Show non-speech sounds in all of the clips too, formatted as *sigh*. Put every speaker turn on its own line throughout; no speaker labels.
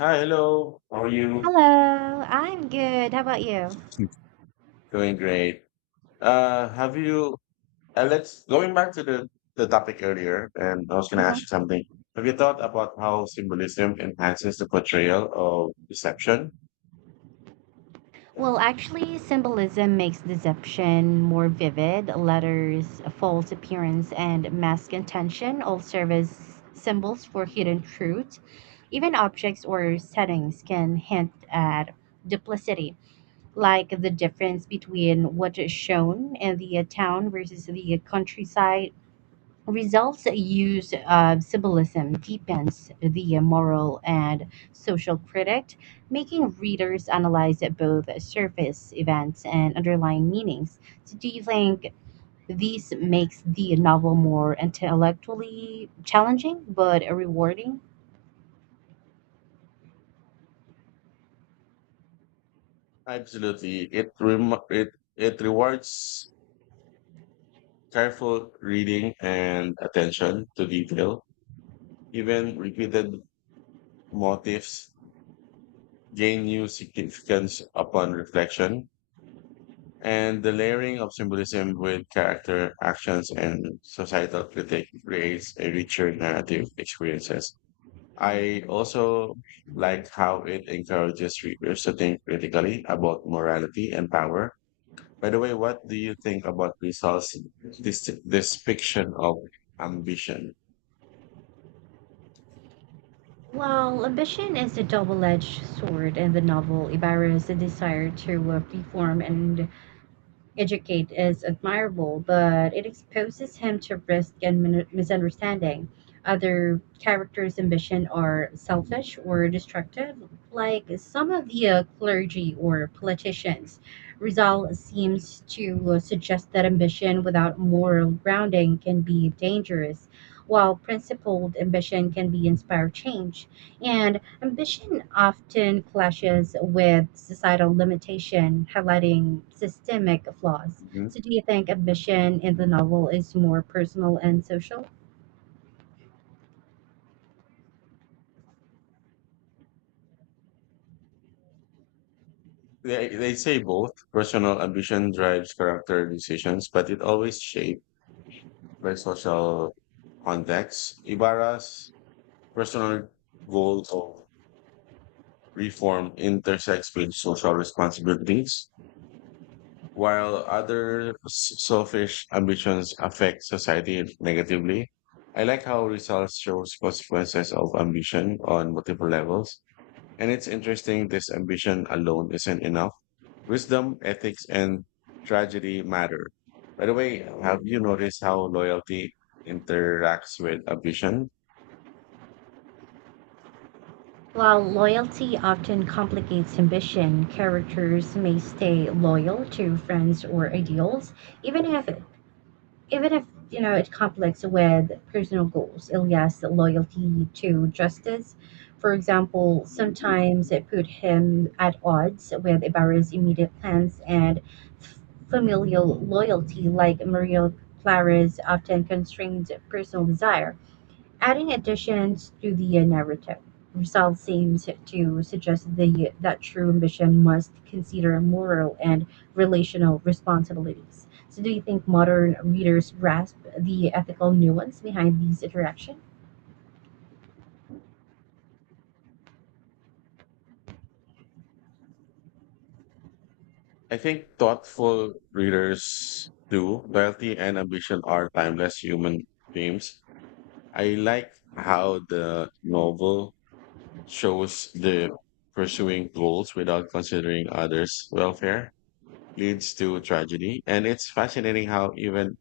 Hi, hello. How are you?
Hello, I'm good. How about you?
Doing great. Uh, have you, Going back to the topic earlier, and I was going to ask you
Mhm.
something. Have you thought about how symbolism enhances the portrayal of deception?
Well, actually, symbolism makes deception more vivid. Letters, false appearance, and mask intention all serve as symbols for hidden truth. Even objects or settings can hint at duplicity, like the difference between what is shown in the town versus the countryside. Results that use symbolism deepens the moral and social critic, making readers analyze both surface events and underlying meanings. So, do you think this makes the novel more intellectually challenging but rewarding?
Absolutely. It rem- it rewards careful reading and attention to detail. Even repeated motifs gain new significance upon reflection, and the layering of symbolism with character, actions, and societal critique creates a richer narrative experiences. I also like how it encourages readers to think critically about morality and power. By the way, what do you think about Rizal's this fiction of ambition?
Well, ambition is a double edged sword in the novel. Ibarra's desire to reform and educate is admirable, but it exposes him to risk and misunderstanding. Other characters' ambition are selfish or destructive, like some of the clergy or politicians. Rizal seems to suggest that ambition without moral grounding can be dangerous, while principled ambition can be inspire change. And ambition often clashes with societal limitation, highlighting systemic flaws.
Hmm?
So, do you think ambition in the novel is more personal and social?
They say both personal ambition drives character decisions, but it always shaped by social context. Ibarra's personal goal of reform intersects with social responsibilities, while other selfish ambitions affect society negatively. I like how results shows consequences of ambition on multiple levels. And it's interesting this ambition alone isn't enough. Wisdom, ethics, and tragedy matter. By the way, have you noticed how loyalty interacts with ambition?
While loyalty often complicates ambition, characters may stay loyal to friends or ideals, even if even if it conflicts with personal goals. Ilya's loyalty to justice, for example, sometimes it put him at odds with Ibarra's immediate plans, and f- familial loyalty, like Maria Clara's, often constrained personal desire. Adding additions to the narrative, result seems to suggest the, that true ambition must consider moral and relational responsibilities. So, do you think modern readers grasp the ethical nuance behind these interactions?
I think thoughtful readers do. Loyalty and ambition are timeless human themes. I like how the novel shows the pursuing goals without considering others' welfare leads to tragedy, and it's fascinating how even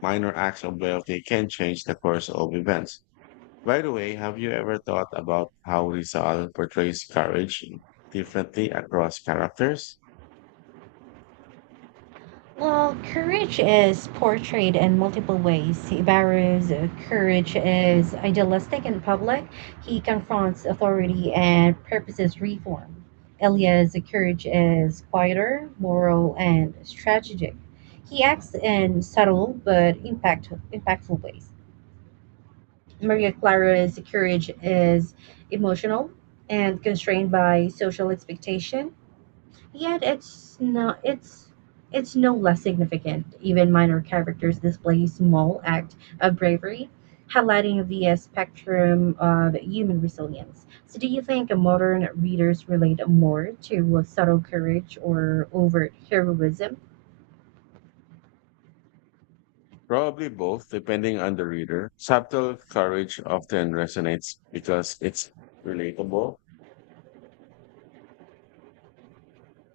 minor acts of loyalty can change the course of events. By the way, have you ever thought about how Rizal portrays courage differently across characters?
Well, courage is portrayed in multiple ways. Ibarra's courage is idealistic in public. He confronts authority and purposes reform. Elia's courage is quieter, moral, and strategic. He acts in subtle but impactful ways. Maria Clara's courage is emotional and constrained by social expectation. Yet it's no less significant. Even minor characters display small act of bravery, highlighting the spectrum of human resilience. So do you think modern readers relate more to subtle courage or overt heroism?
Probably both, depending on the reader. Subtle courage often resonates because it's relatable,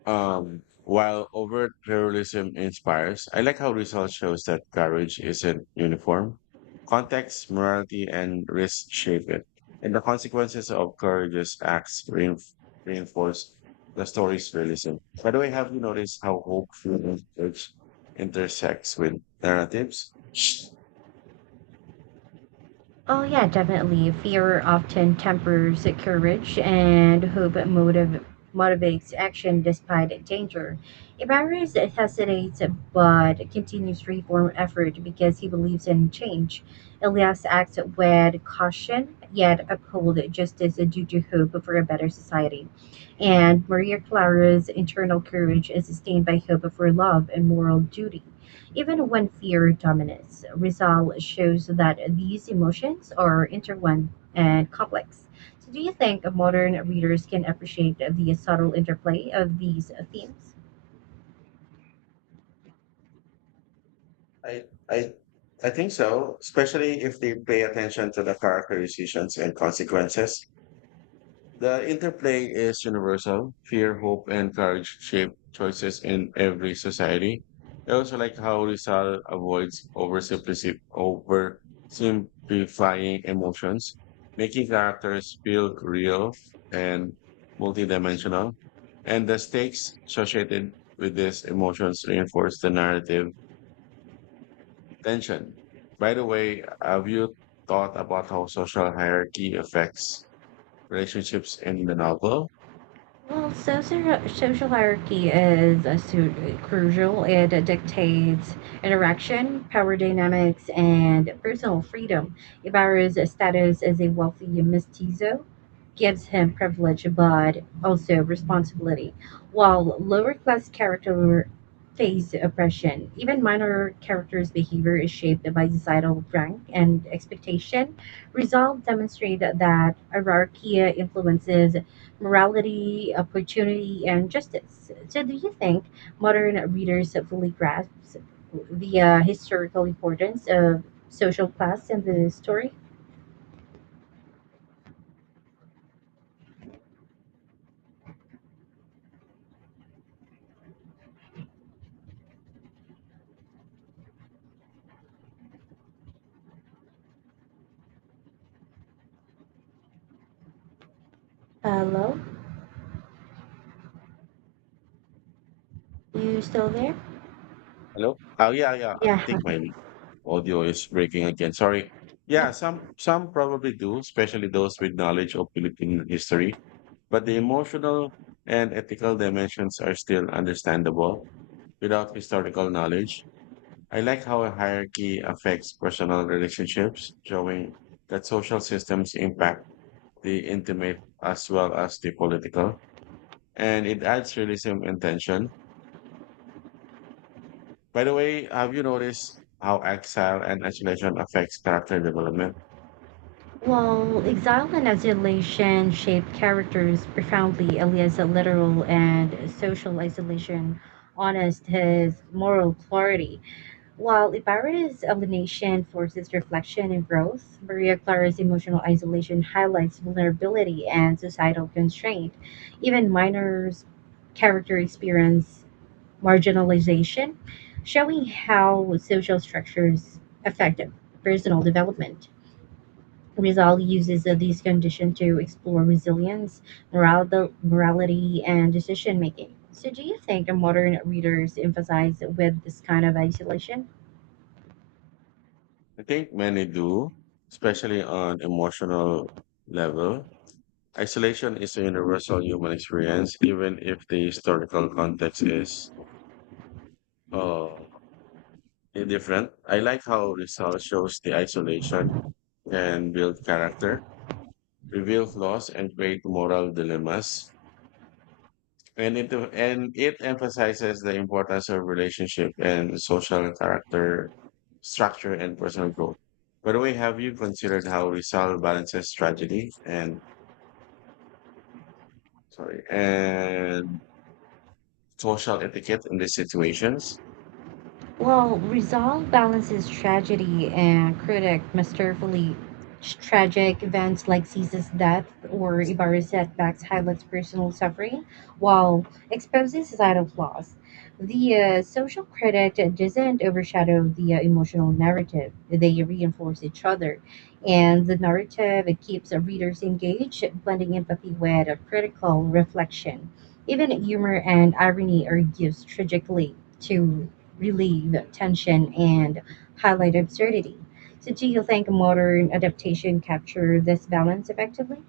while overt heroism inspires. I like how research shows that courage isn't uniform. Context, morality, and risk shape it, and the consequences of courageous acts reinforce the story's realism. By the way, have you noticed how hope fear, and courage intersects with narratives?
Oh, yeah, definitely. Fear often tempers courage, and motivates action despite danger. Ibarres hesitates but continues reform effort because he believes in change. Elias acts with caution, yet uphold justice due to hope for a better society. And Maria Clara's internal courage is sustained by hope for love and moral duty. Even when fear dominates, Rizal shows that these emotions are intertwined and complex. So, do you think modern readers can appreciate the subtle interplay of these themes?
I I I think so, especially if they pay attention to the characterizations and consequences. The interplay is universal. Fear, hope, and courage shape choices in every society. I also like how Rizal avoids oversimplifying emotions, making characters feel real and multidimensional. And the stakes associated with these emotions reinforce the narrative tension. By the way, have you thought about how social hierarchy affects relationships in the novel?
Well, social hierarchy is a crucial. It dictates interaction, power dynamics, and personal freedom. Ibarra's status as a wealthy mestizo gives him privilege but also responsibility, while lower class character face oppression. Even minor characters' behavior is shaped by societal rank and expectation. Results demonstrate that hierarchy influences morality, opportunity, and justice. So, do you think modern readers fully grasp the historical importance of social class in the story? Hello, you still there?
Hello? Oh, yeah, yeah. I
Yeah.
think my audio is breaking again. Sorry. Yeah,
Yep.
some probably do, especially those with knowledge of Philippine history. But the emotional and ethical dimensions are still understandable without historical knowledge. I like how a hierarchy affects personal relationships, showing that social systems impact the intimate as well as the political, and it adds realism and tension. By the way, have you noticed how exile and isolation affects character development?
Well, exile and isolation shaped characters profoundly. Elia's literal and social isolation honest his moral clarity. While Ibarra's illumination forces reflection and growth, Maria Clara's emotional isolation highlights vulnerability and societal constraint. Even Minor's character experience marginalization, showing how social structures affect personal development. Rizal uses these conditions to explore resilience, morality and decision making. So, do you think a modern readers emphasize with this kind of isolation?
I think many do, especially on emotional level. Isolation is a universal human experience, even if the historical context is uh, different. I like how research shows the isolation can build character, reveal flaws, and create moral dilemmas, and it emphasizes the importance of relationship and social character structure and personal growth. By the way, have you considered how Rizal balances tragedy and, sorry, and social etiquette in these situations?
Well, Rizal balances tragedy and critic masterfully. Tragic events like Caesar's death or Ibarra's setbacks highlights personal suffering, while exposing societal flaws. The social critic doesn't overshadow the emotional narrative; they reinforce each other, and the narrative it keeps readers engaged, blending empathy with a critical reflection. Even humor and irony are used tragically to relieve tension and highlight absurdity. So, do you think modern adaptation capture this balance effectively?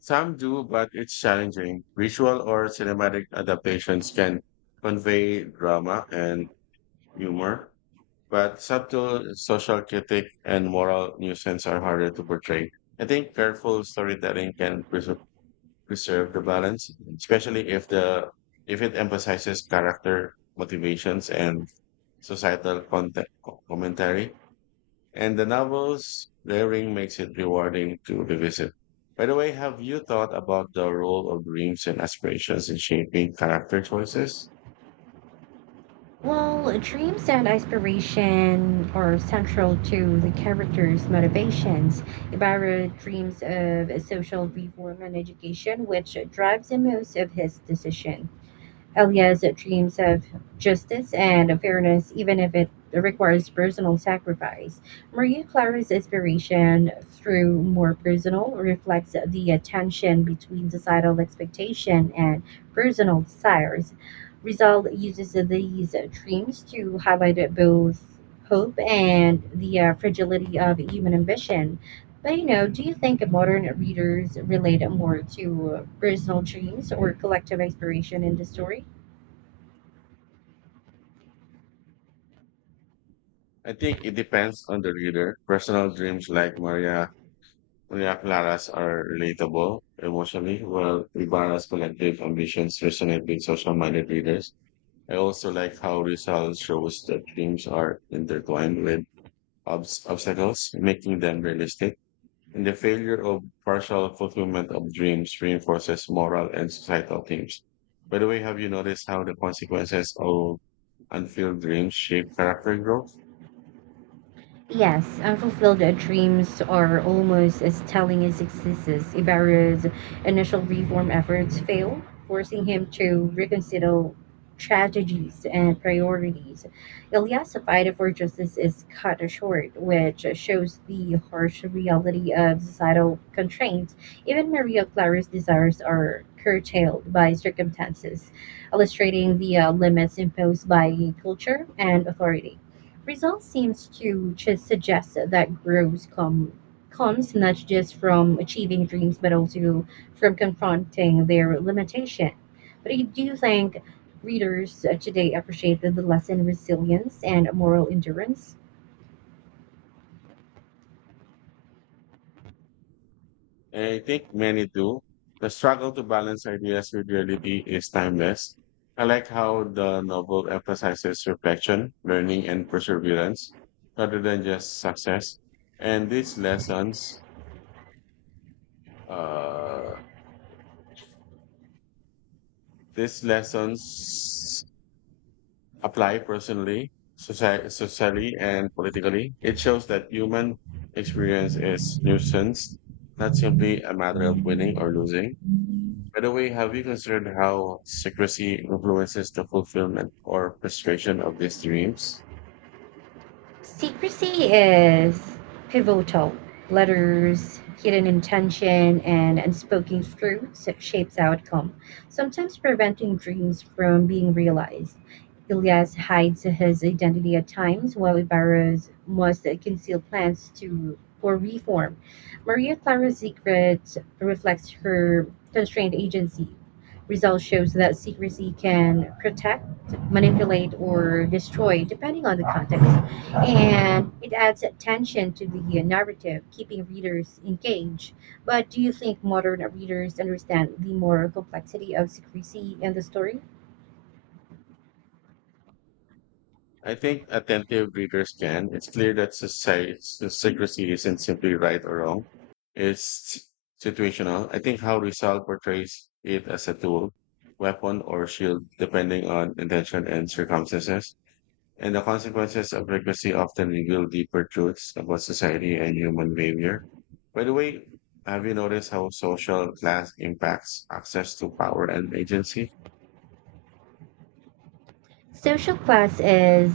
Some do, but it's challenging. Visual or cinematic adaptations can convey drama and humor, but subtle social critique and moral nuisance are harder to portray. I think careful storytelling can preserve the balance, especially if it emphasizes character motivations and societal content, commentary. And the novel's layering makes it rewarding to revisit. By the way, have you thought about the role of dreams and aspirations in shaping character choices?
Well, dreams and aspiration are central to the character's motivations. Ibarra dreams of social reform and education, which drives the most of his decision. Elias dreams of justice and fairness, even if it requires personal sacrifice. Maria Clara's inspiration, through more personal, reflects the tension between societal expectation and personal desires. Rizal uses these dreams to highlight both hope and the fragility of human ambition. But you know, do you think modern readers relate more to personal dreams or collective inspiration in the story?
I think it depends on the reader. Personal dreams like Maria Ria Claras are relatable emotionally, while Ibarra's collective ambitions resonate with social-minded readers. I also like how Rizal shows that dreams are intertwined with obstacles, making them realistic. And the failure of partial fulfillment of dreams reinforces moral and societal themes. By the way, have you noticed how the consequences of unfulfilled dreams shape character growth?
Yes, unfulfilled dreams are almost as telling as successes. Ibarra's initial reform efforts failed, forcing him to reconsider strategies and priorities. Ilyas' fight for justice is cut short, which shows the harsh reality of societal constraints. Even Maria Clara's desires are curtailed by circumstances, illustrating the limits imposed by culture and authority. Results seems to just suggest that comes not just from achieving dreams, but also from confronting their limitation. But I do think readers today appreciate the lesson resilience and moral endurance.
I think many do. The struggle to balance ideas with reality is timeless. I like how the novel emphasizes reflection, learning, and perseverance rather than just success. And uh, these lessons apply personally, socially, and politically. It shows that human experience is nuisance, not simply a matter of winning or losing. By the way, have you considered how secrecy influences the fulfillment or frustration of these dreams?
Secrecy is pivotal. Letters, hidden intention, and unspoken truths shapes outcome, sometimes preventing dreams from being realized. Ilyas hides his identity at times, while Ibarra's must conceal plans to for reform. Maria Clara's secret reflects her constrained agency. Result shows that secrecy can protect, manipulate, or destroy, depending on the context, and it adds attention to the narrative, keeping readers engaged. But do you think modern readers understand the moral complexity of secrecy in the story?
I think attentive readers can. It's clear that society secrecy isn't simply right or wrong. It's situational. I think how Rizal portrays it as a tool, weapon, or shield, depending on intention and circumstances. And the consequences of legacy often reveal deeper truths about society and human behavior. By the way, have you noticed how social class impacts access to power and agency?
Social class is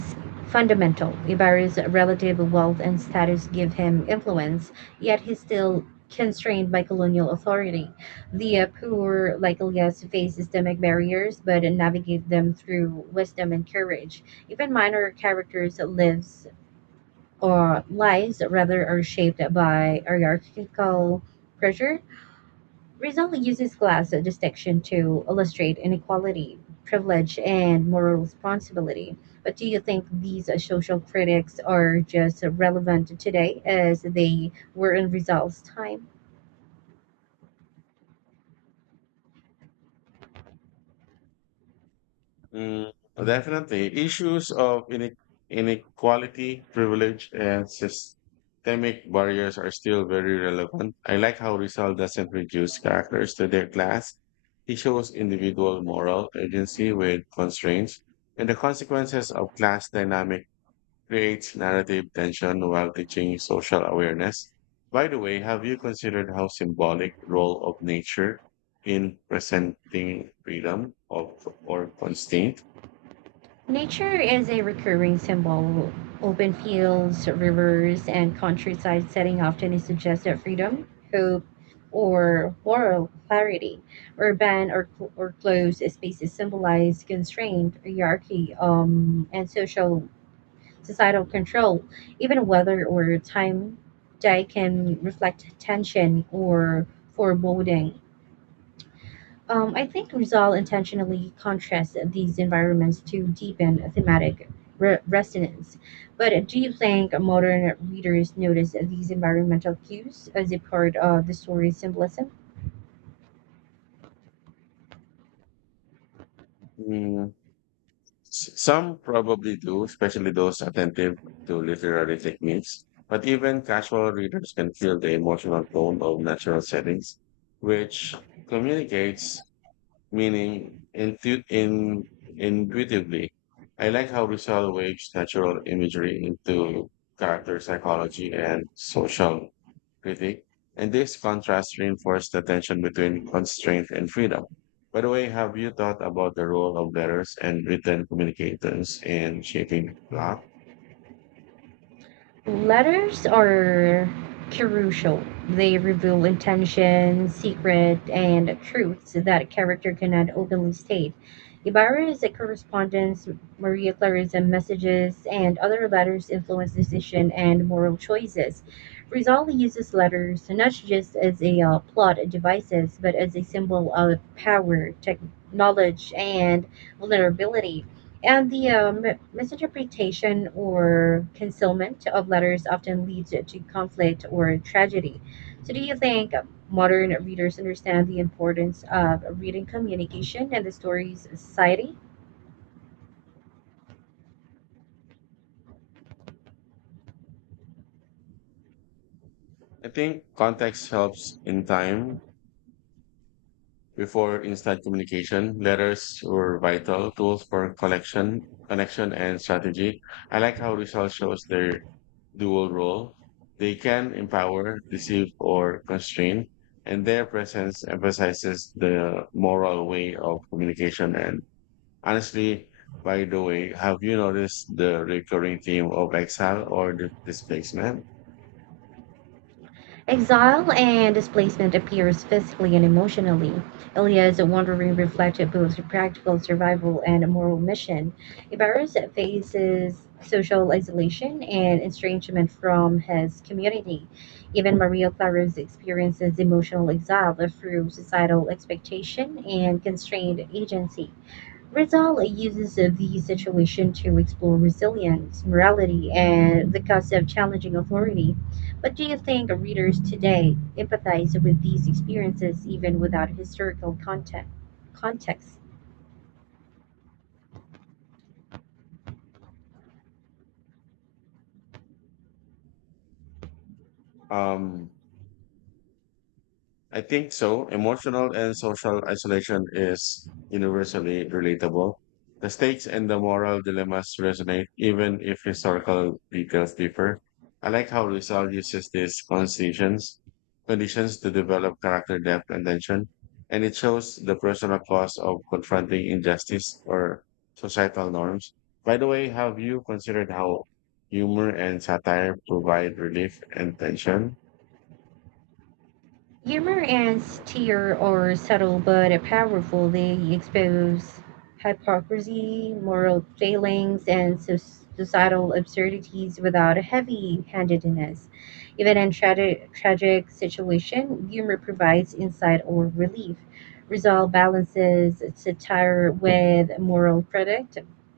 fundamental. Ibarra's relative wealth and status give him influence, yet he's still constrained by colonial authority. The poor, like Elias, face systemic barriers but navigate them through wisdom and courage. Even minor characters lives or lives rather are shaped by hierarchical pressure. Rizal uses class distinction to illustrate inequality, privilege, and moral responsibility. But do you think these social critics are just relevant today as they were in Rizal's time?
Mm, definitely. Issues of inequality, privilege, and systemic barriers are still very relevant. I like how Rizal doesn't reduce characters to their class. He shows individual moral agency with constraints, and the consequences of class dynamic creates narrative tension while teaching social awareness. By the way, have you considered how symbolic role of nature in presenting freedom of or constraint?
Nature is a recurring symbol. Open fields, rivers, and countryside setting often suggest that freedom, hope, or moral clarity. Urban or closed spaces symbolize constraint, hierarchy, and social societal control. Even weather or time day can reflect tension or foreboding. I think Rizal intentionally contrasts these environments to deepen resonance. But do you think modern readers notice these environmental cues as a part of the story's symbolism?
Mm, Some probably do, especially those attentive to literary techniques. But even casual readers can feel the emotional tone of natural settings, which communicates meaning intuitively. I like how Rizal weaves natural imagery into character psychology and social critique, and this contrast reinforced the tension between constraint and freedom. By the way, have you thought about the role of letters and written communicators in shaping plot?
Letters are crucial. They reveal intentions, secret, and truths that a character cannot openly state. Ibarra is a correspondence, Maria Clarissa messages, and other letters influence decision and moral choices. Rizal uses letters not just as a plot devices, but as a symbol of power, tech knowledge, and vulnerability. And the misinterpretation or concealment of letters often leads to conflict or tragedy. So, do you think modern readers understand the importance of reading communication and the stories of society?
I think context helps in time before instant communication, letters were vital tools for collection, connection, and strategy. I like how results shows their dual role. They can empower, deceive, or constrain, and their presence emphasizes the moral way of communication. And honestly, by the way, have you noticed the recurring theme of exile or the displacement?
Exile and displacement appears physically and emotionally. Ilya's wandering reflected both practical survival and a moral mission. Ibarus faces social isolation and estrangement from his community. Even Maria Clara's experiences emotional exile through societal expectation and constrained agency. Rizal uses the situation to explore resilience, morality, and the concept of challenging authority. But do you think readers today empathize with these experiences even without historical context?
Um, I think so. Emotional and social isolation is universally relatable. The stakes and the moral dilemmas resonate, even if historical details differ. I like how Rizal uses conditions to develop character depth and tension, and it shows the personal cost of confronting injustice or societal norms. By the way, have you considered how humor and satire provide relief and tension?
Humor and satire are subtle but powerful. They expose hypocrisy, moral failings, and societal absurdities without heavy-handedness. Even in tragic situation, humor provides insight or relief. Rizal balances satire with moral verdict,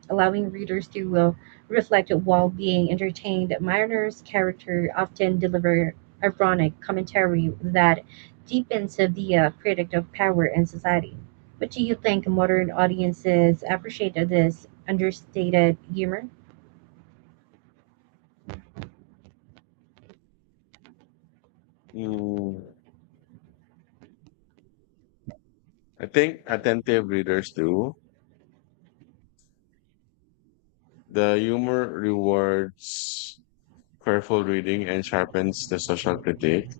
allowing readers to reflect while being entertained. Mariner's character often deliver ironic commentary that deepens the critic of power in society. But do you think modern audiences appreciate this understated humor?
Mm, I think attentive readers do. The humor rewards careful reading and sharpens the social critique.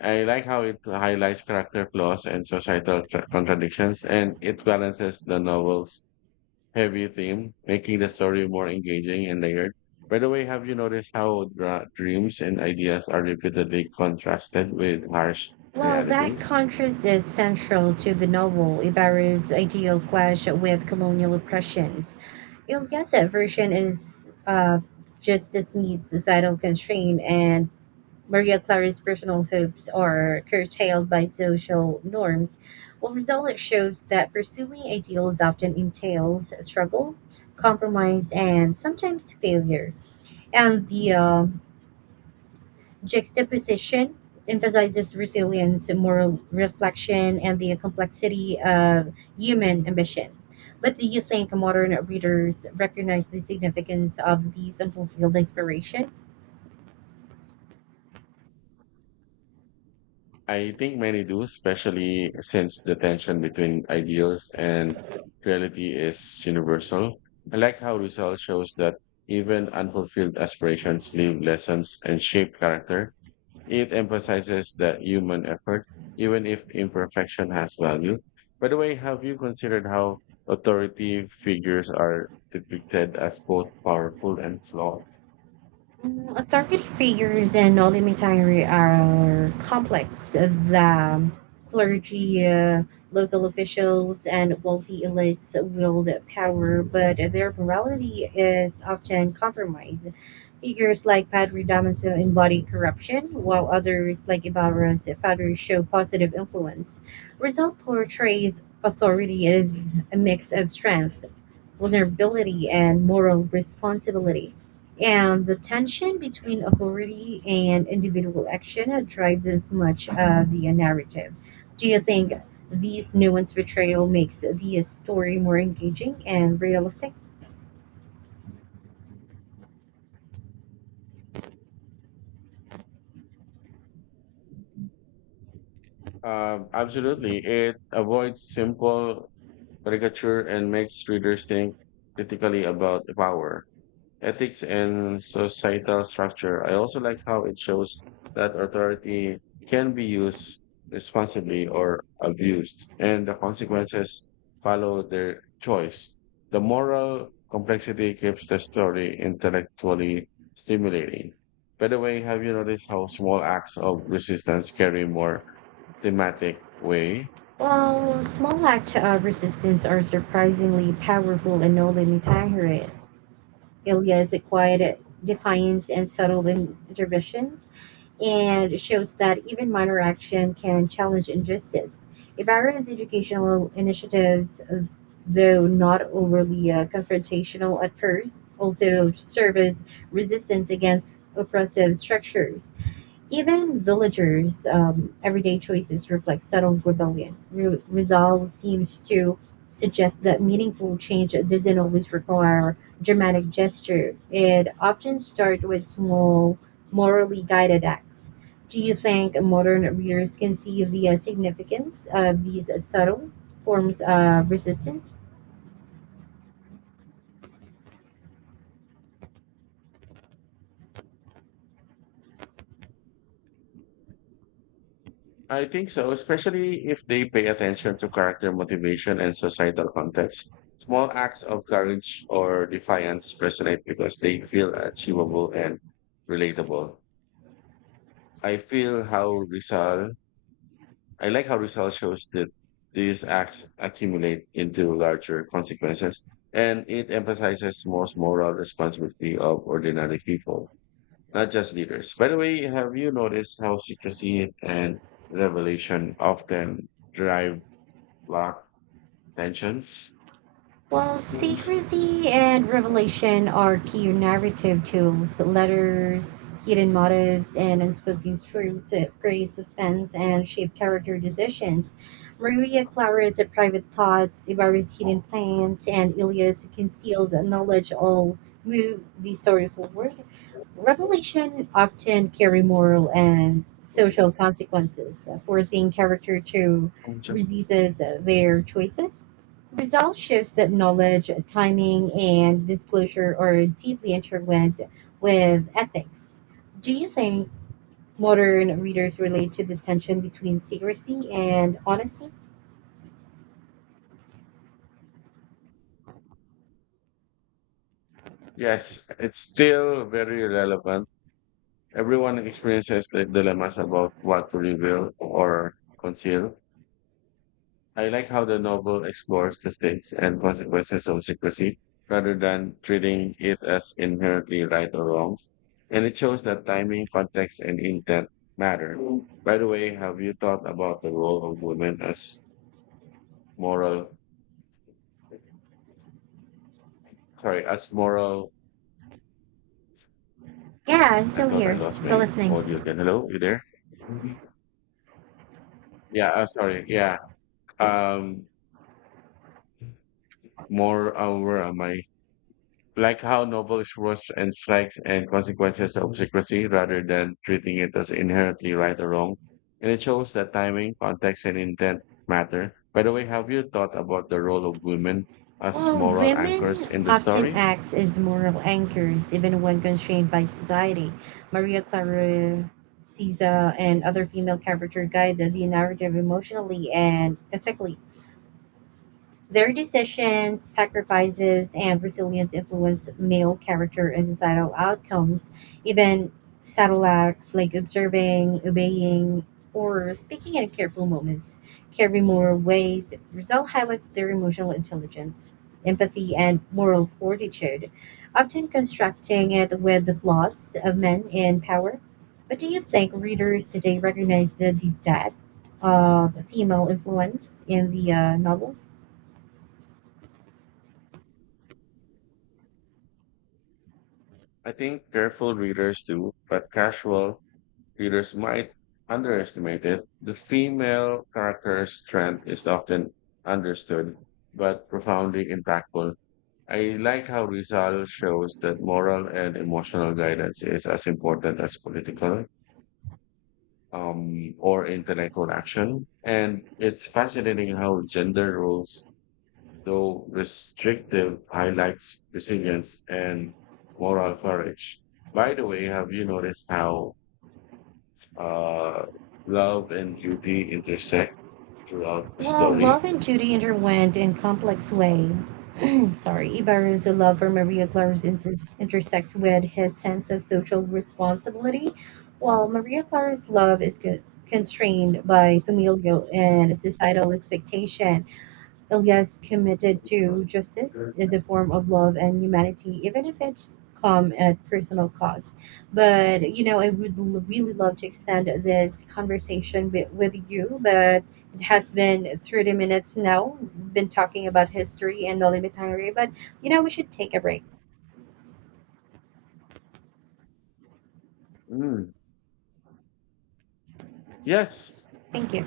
I like how it highlights character flaws and societal contradictions, and it balances the novel's heavy theme, making the story more engaging and layered. By the way, have you noticed how dreams and ideas are repeatedly contrasted with harsh
Well, that
realities?
contrast is central to the novel. Ibarra's ideal clash with colonial oppressions. Ilya's version is just this needs societal constraint, and Maria Clara's personal hopes are curtailed by social norms, while results shows that pursuing ideals often entails struggle, compromise, and sometimes failure. And the juxtaposition emphasizes resilience, moral reflection, and the complexity of human ambition. But do you think modern readers recognize the significance of these unfulfilled aspirations?
I think many do, especially since the tension between ideals and reality is universal. I like how Rizal shows that even unfulfilled aspirations leave lessons and shape character. It emphasizes that human effort, even if imperfection has value. By the way, have you considered how authority figures are depicted as both powerful and flawed?
Mm, authority figures in Holy Mitari are complex. The clergy, local officials, and wealthy elites wield power, but their morality is often compromised. Figures like Padre Damaso embody corruption, while others, like Ibarra's father, show positive influence. Result portrays authority as a mix of strength, vulnerability, and moral responsibility. And the tension between authority and individual action drives as much of the narrative. Do you think these nuanced betrayal makes the story more engaging and realistic?
Absolutely. It avoids simple caricature and makes readers think critically about power, ethics, and societal structure. I also like how it shows that authority can be used responsibly or abused, and the consequences follow their choice. The moral complexity keeps the story intellectually stimulating. By the way, have you noticed how small acts of resistance carry more thematic weight?
Well, small acts of resistance are surprisingly powerful in No Limit Tahrir. Ilya's quiet defiance and subtle interventions and it shows that even minor action can challenge injustice. Ibarra's educational initiatives, though not overly confrontational at first, also serve as resistance against oppressive structures. Even villagers' everyday choices reflect subtle rebellion. Resolve seems to suggest that meaningful change doesn't always require dramatic gesture. It often starts with small, morally guided acts. Do you think modern readers can see the significance of these subtle forms of resistance?
I think so, especially if they pay attention to character motivation and societal context. Small acts of courage or defiance resonate because they feel achievable and relatable. I feel how Rizal, I like how Rizal shows that these acts accumulate into larger consequences, and it emphasizes most moral responsibility of ordinary people, not just leaders. By the way, have you noticed how secrecy and revelation often drive Lock tensions.
Well,
Mm.
secrecy and revelation are key narrative tools. Letters, hidden motives, and unspoken truths that create suspense and shape character decisions. Maria Clara's private thoughts, Ibarra's hidden plans, and Ilya's concealed knowledge all move the story forward. Revelation often carry moral and social consequences, forcing character to resist their choices. Results shows that knowledge, timing, and disclosure are deeply intertwined with ethics. Do you think modern readers relate to the tension between secrecy and honesty?
Yes, it's still very relevant. Everyone experiences the dilemmas about what to reveal or conceal. I like how the novel explores the stakes and consequences of secrecy rather than treating it as inherently right or wrong. And it shows that timing, context, and intent matter. Mm. By the way, have you thought about the role of women as moral, as moral...
Yeah, I'm
I
still
thought I
here,
lost
still
my
listening.
audio again. Hello, you there? Yeah, sorry. Yeah. Um, more Where am I? Like how novel explores and strikes and consequences of secrecy rather than treating it as inherently right or wrong. And it shows that timing, context, and intent matter. By the way, have you thought about the role of women as
Well,
moral anchors
women
in the
often
story?
act as moral anchors, even when constrained by society. Maria Clara Sisa and other female characters guide the narrative emotionally and ethically. Their decisions, sacrifices, and resilience influence male character and societal outcomes. Even subtle acts like observing, obeying, or speaking in careful moments carry more weight. Result highlights their emotional intelligence, empathy, and moral fortitude, often constructing it with the flaws of men in power. But do you think readers today recognize the depth of female influence in the novel?
I think careful readers do, but casual readers might underestimate it. The female character's strength is often understood, but profoundly impactful. I like how Rizal shows that moral and emotional guidance is as important as political or intellectual action. And it's fascinating how gender roles, though restrictive, highlights resilience and moral courage. By the way, have you noticed how uh, love and duty intersect throughout the
Well,
story.
love and duty intertwined in complex way. *clears throat* Sorry, Ibarra's love for intersects with his sense of social responsibility,
Mm.
while Maria Clara's love is constrained by familial and societal expectation. Ilya's committed to justice is a form of love and humanity, even if it's come at personal cost. But you know, I would really love to extend this conversation with you, but it has been 30 minutes now. Been talking about history and Noli Mitangere, but you know, we should take a break.
Mm. Yes.
Thank you.